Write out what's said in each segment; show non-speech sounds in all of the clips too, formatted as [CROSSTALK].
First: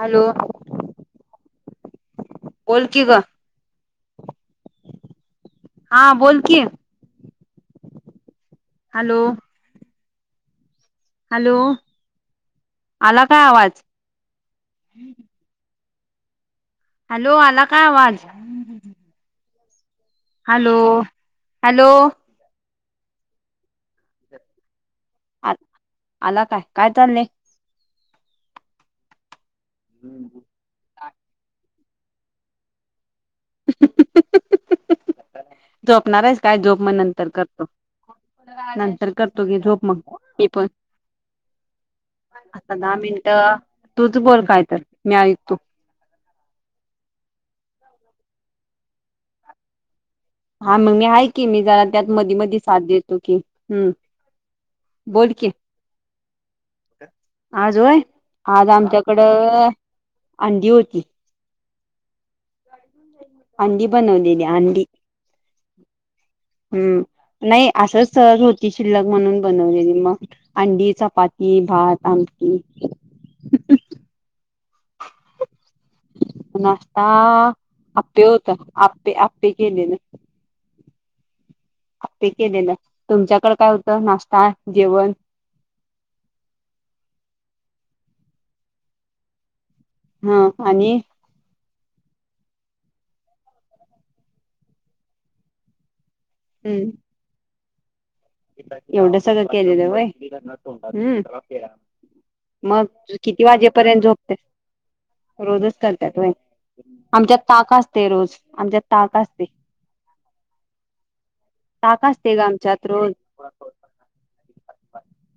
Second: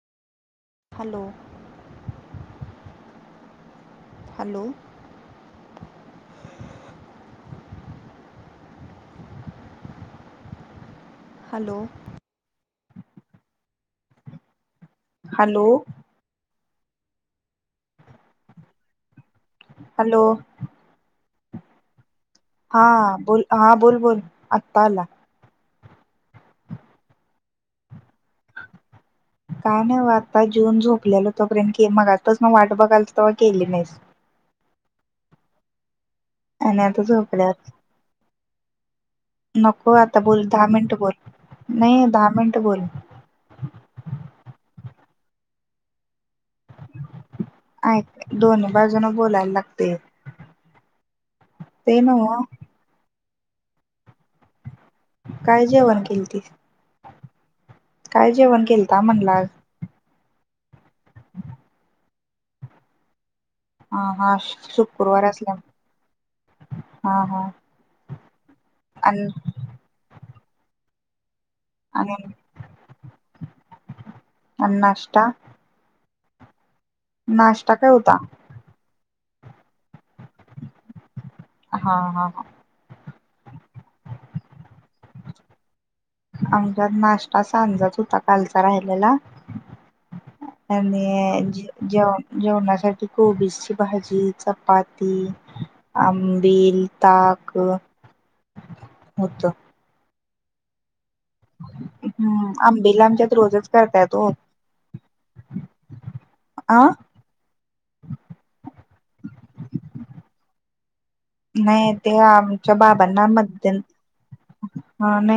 Hello. Hello. बोल की गं, हॅलो हा बोल की, हॅलो. हॅलो, आला काय आवाज. हॅलो. हॅलो, आला काय आवाज. हॅलो हॅलो, हॅलो हा बोल हा, बोल बोल आत्ता आला. आ आला काय, काय चालंय. काय नाही बघ. आता जेवून झोपलेलो तोपर्यंत, मघापासून वाट बघालतो‌, केली नाहीस. झोपणार आहेस काय? झोप आणि मग आता नंतर करतो. झोपल्यावर नंतर करतो घे. झोप नको मग आता बोल मी दहा पण, मिनिटं बोल नाही दहा मिनिटं आता बोल दहा मिनटं, तूच बोल काय तर मी ऐकतो. ऐक दोन्ही बाजूनी बोलायला लागते. हा मग मी आहे की मी जरा त्यात मध्ये नव्ह मध्ये साथ देतो की हम्म. बोल की काय जेवण केलतीस. आज होय काय जेवण आज केलता म्हणला आज आमच्याकडं अंडी होती. अंडी हा हा बनवलेली अंडी शुक्रवार असल्या हा हम् हा नाही असंच. सहज होती शिल्लक आणि म्हणून बनवलेली मग अंडी चपाती भात आणि आमटी. आणि नाष्टा. नाशता होता आप्पे होत आप्पे केलेले हा हा आप्पे केलेलं तुमच्याकड काय होतं नाश्ता जेवण आमच्यात नाश्ता सांजाच होता कालचा राहिलेला आणि जेवन. जेवणासाठी कोबीची भाजी चपाती आंबिल, हम्म ताक. एवढं सगळं होत. केलेलं होय हम्म. हम्म मग आंबिल आमच्यात किती रोजच वाजेपर्यंत करत्यात ओ झोपताय. रोजच करतात होय. आ आमच्यात ताक असते रोज आमच्यात ताक असते. नाही ताक ते असते ग आमच्या आमच्यात बाबा रोज ना. नाही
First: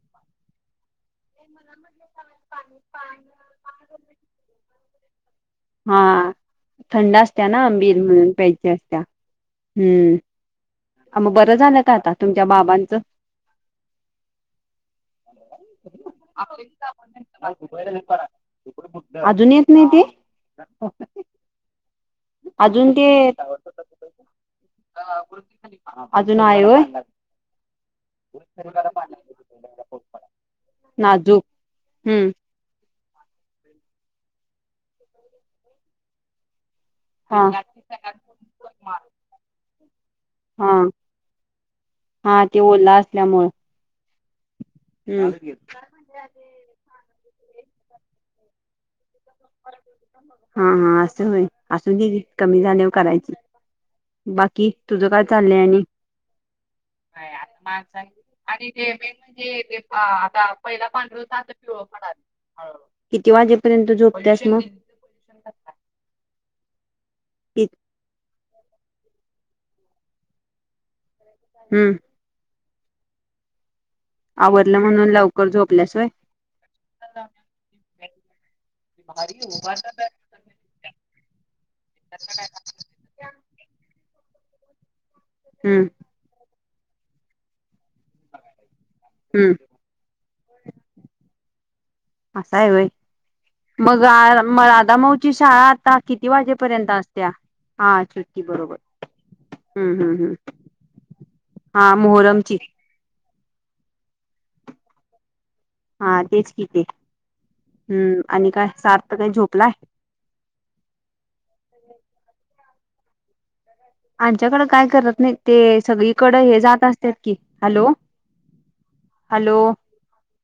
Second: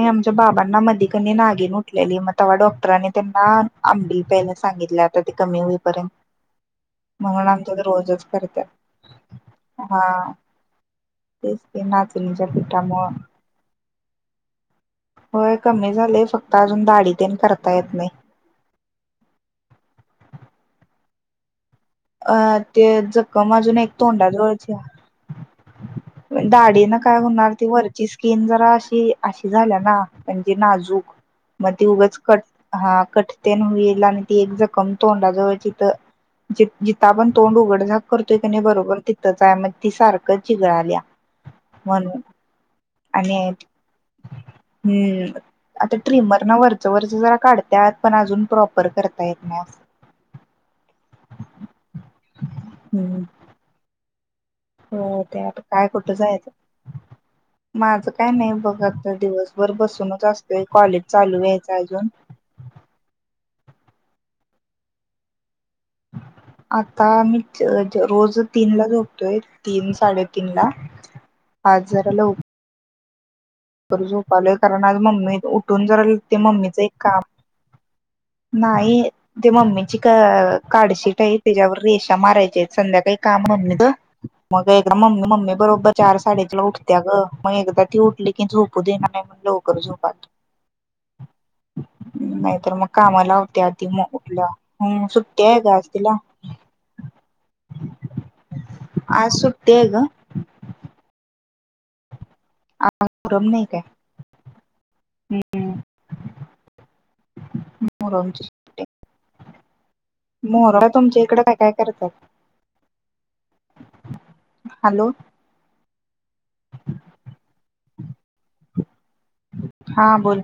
आमच्या बाबांना मध्ये नागीन उठलेली मग तेव्हा डॉक्टरनी त्यांना आंबिल प्यायला सांगितल्या कमी हा होईपर्यंत थंड असत्या म्हणून ना आमच्यात आंबील रोजच म्हणून करत. प्यायची असत्या हा हम्म मग बरं तेच की झालं का आता तुमच्या नाचनीच्या बाबांचं पिठामुळ. होय कमी झालय. फक्त अजून दाढी तेन करता येत नाही. अजून येत नाही ते [UNINTELLIGIBLE] अं ते जखम अजून एक तोंडाजवळच आहे. अजुन दाढी न काय होणार ती वरची स्किन जरा अशी अशी झाल्या ना म्हणजे नाजूक मग ते उगाच हम्म कट हा कट तेन होईल आणि एक जखम तोंडा जवळची जिथं. जिथ आपण हा तोंड उघड झाक करतोय क बरोबर तिथंच आहे मग ती सारखं हा चिघळा आल्या. म्हणून हा ते ओला आणि असल्यामुळं हम्म आता ट्रिमर ना वरच वरच जरा काढतात पण अजून प्रॉपर करता येत नाही. हा हा होय असूदे घे कमी झालेवर हम्म करायची. बाकी तुझं काय हो ते चाललंय आता आणि काय कुठं जायचं माणां माझं काय नाही आणि बघ ते आता मेन म्हणजे दिवसभर ते बसूनच आता असतोय पहिला कॉलेज पांढरूचा चालू आता व्हायचं पिवळ अजून पडल. किती वाजेपर्यंत झोपतस मग आता मी कि रोज तीन ला झोपतोय तीन साडेतीीन ला पाच हम्म जारालापतो. ब झोपा आलोय आवरलं कारण आज म्हणून मम्मी लवकर उठून झोपल्यास जरा ते मम्मीचं एक काम ह. नाही ते मम्मीची कार्डशीट आहे त्याच्यावर रेषा मारायचे संध्याकाळी काम ह का? मग एकदा म् मम्मी हम्म बरोबर चार साडीतला उठत्या ग मग एकदा ती उठली की झूप पुदना नाही म्हणलंव करजो पात [UNINTELLIGIBLE] असा आहेय लावत्या ती मग आ उठल्यावर म राधा हम्म माऊची सुट्टी आहे शाळा ग आज आता तिला किती वाजेपर्यंत असते. हा चिटकी बरोबर आज सुट्टी आहे ग हम्म हम्म हम्म. हा मोहरमची पुरम नाही का हा तेच किथे हम्म आणि काय सार तर काही झोपलाय. मोराड तुमच्या इकड काय काय करतात. आमच्याकडें काय हॅलो करत नाही ते सगळीकडे हे जात असतात कि हॅलो. हॅलो हा बोल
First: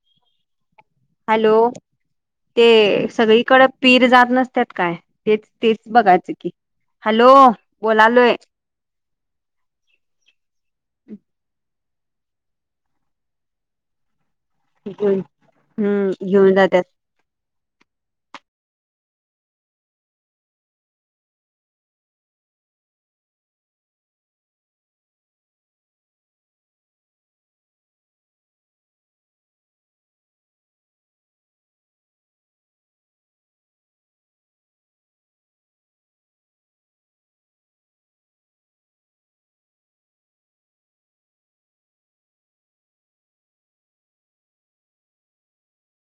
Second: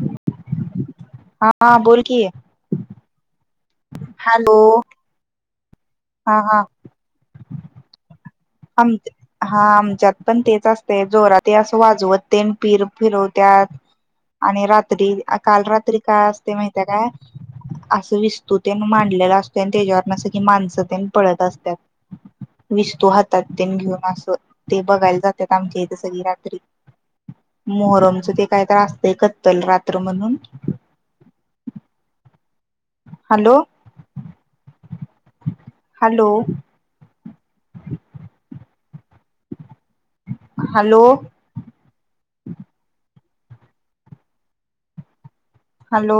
हॅलो हा बोल की ते सगळीकडे पीर जात हॅलो नसतात काय तेच तेच बघायचं हा की हॅलो बोलालोय. आ हा आमच्यात पण तेच असते जोरात वाजवत ते पिर फिरवत्या. आणि रात्री घेऊन काल रात्री हम्म काय असते घेऊन जातात माहितय काय? असं विस्तूतेन मांडलेला असतो आणि त्याच्यावर असं कि माणसं त्या पळत असतात. विसतो हातात तेन घेऊन असं ते बघायला जातात आमच्या इथे सगळी रात्री मोहरमच ते काय त्रासते कत्तल रात्र म्हणून ह. Hello hello. [UNINTELLIGIBLE] हॅलो. हॅलो.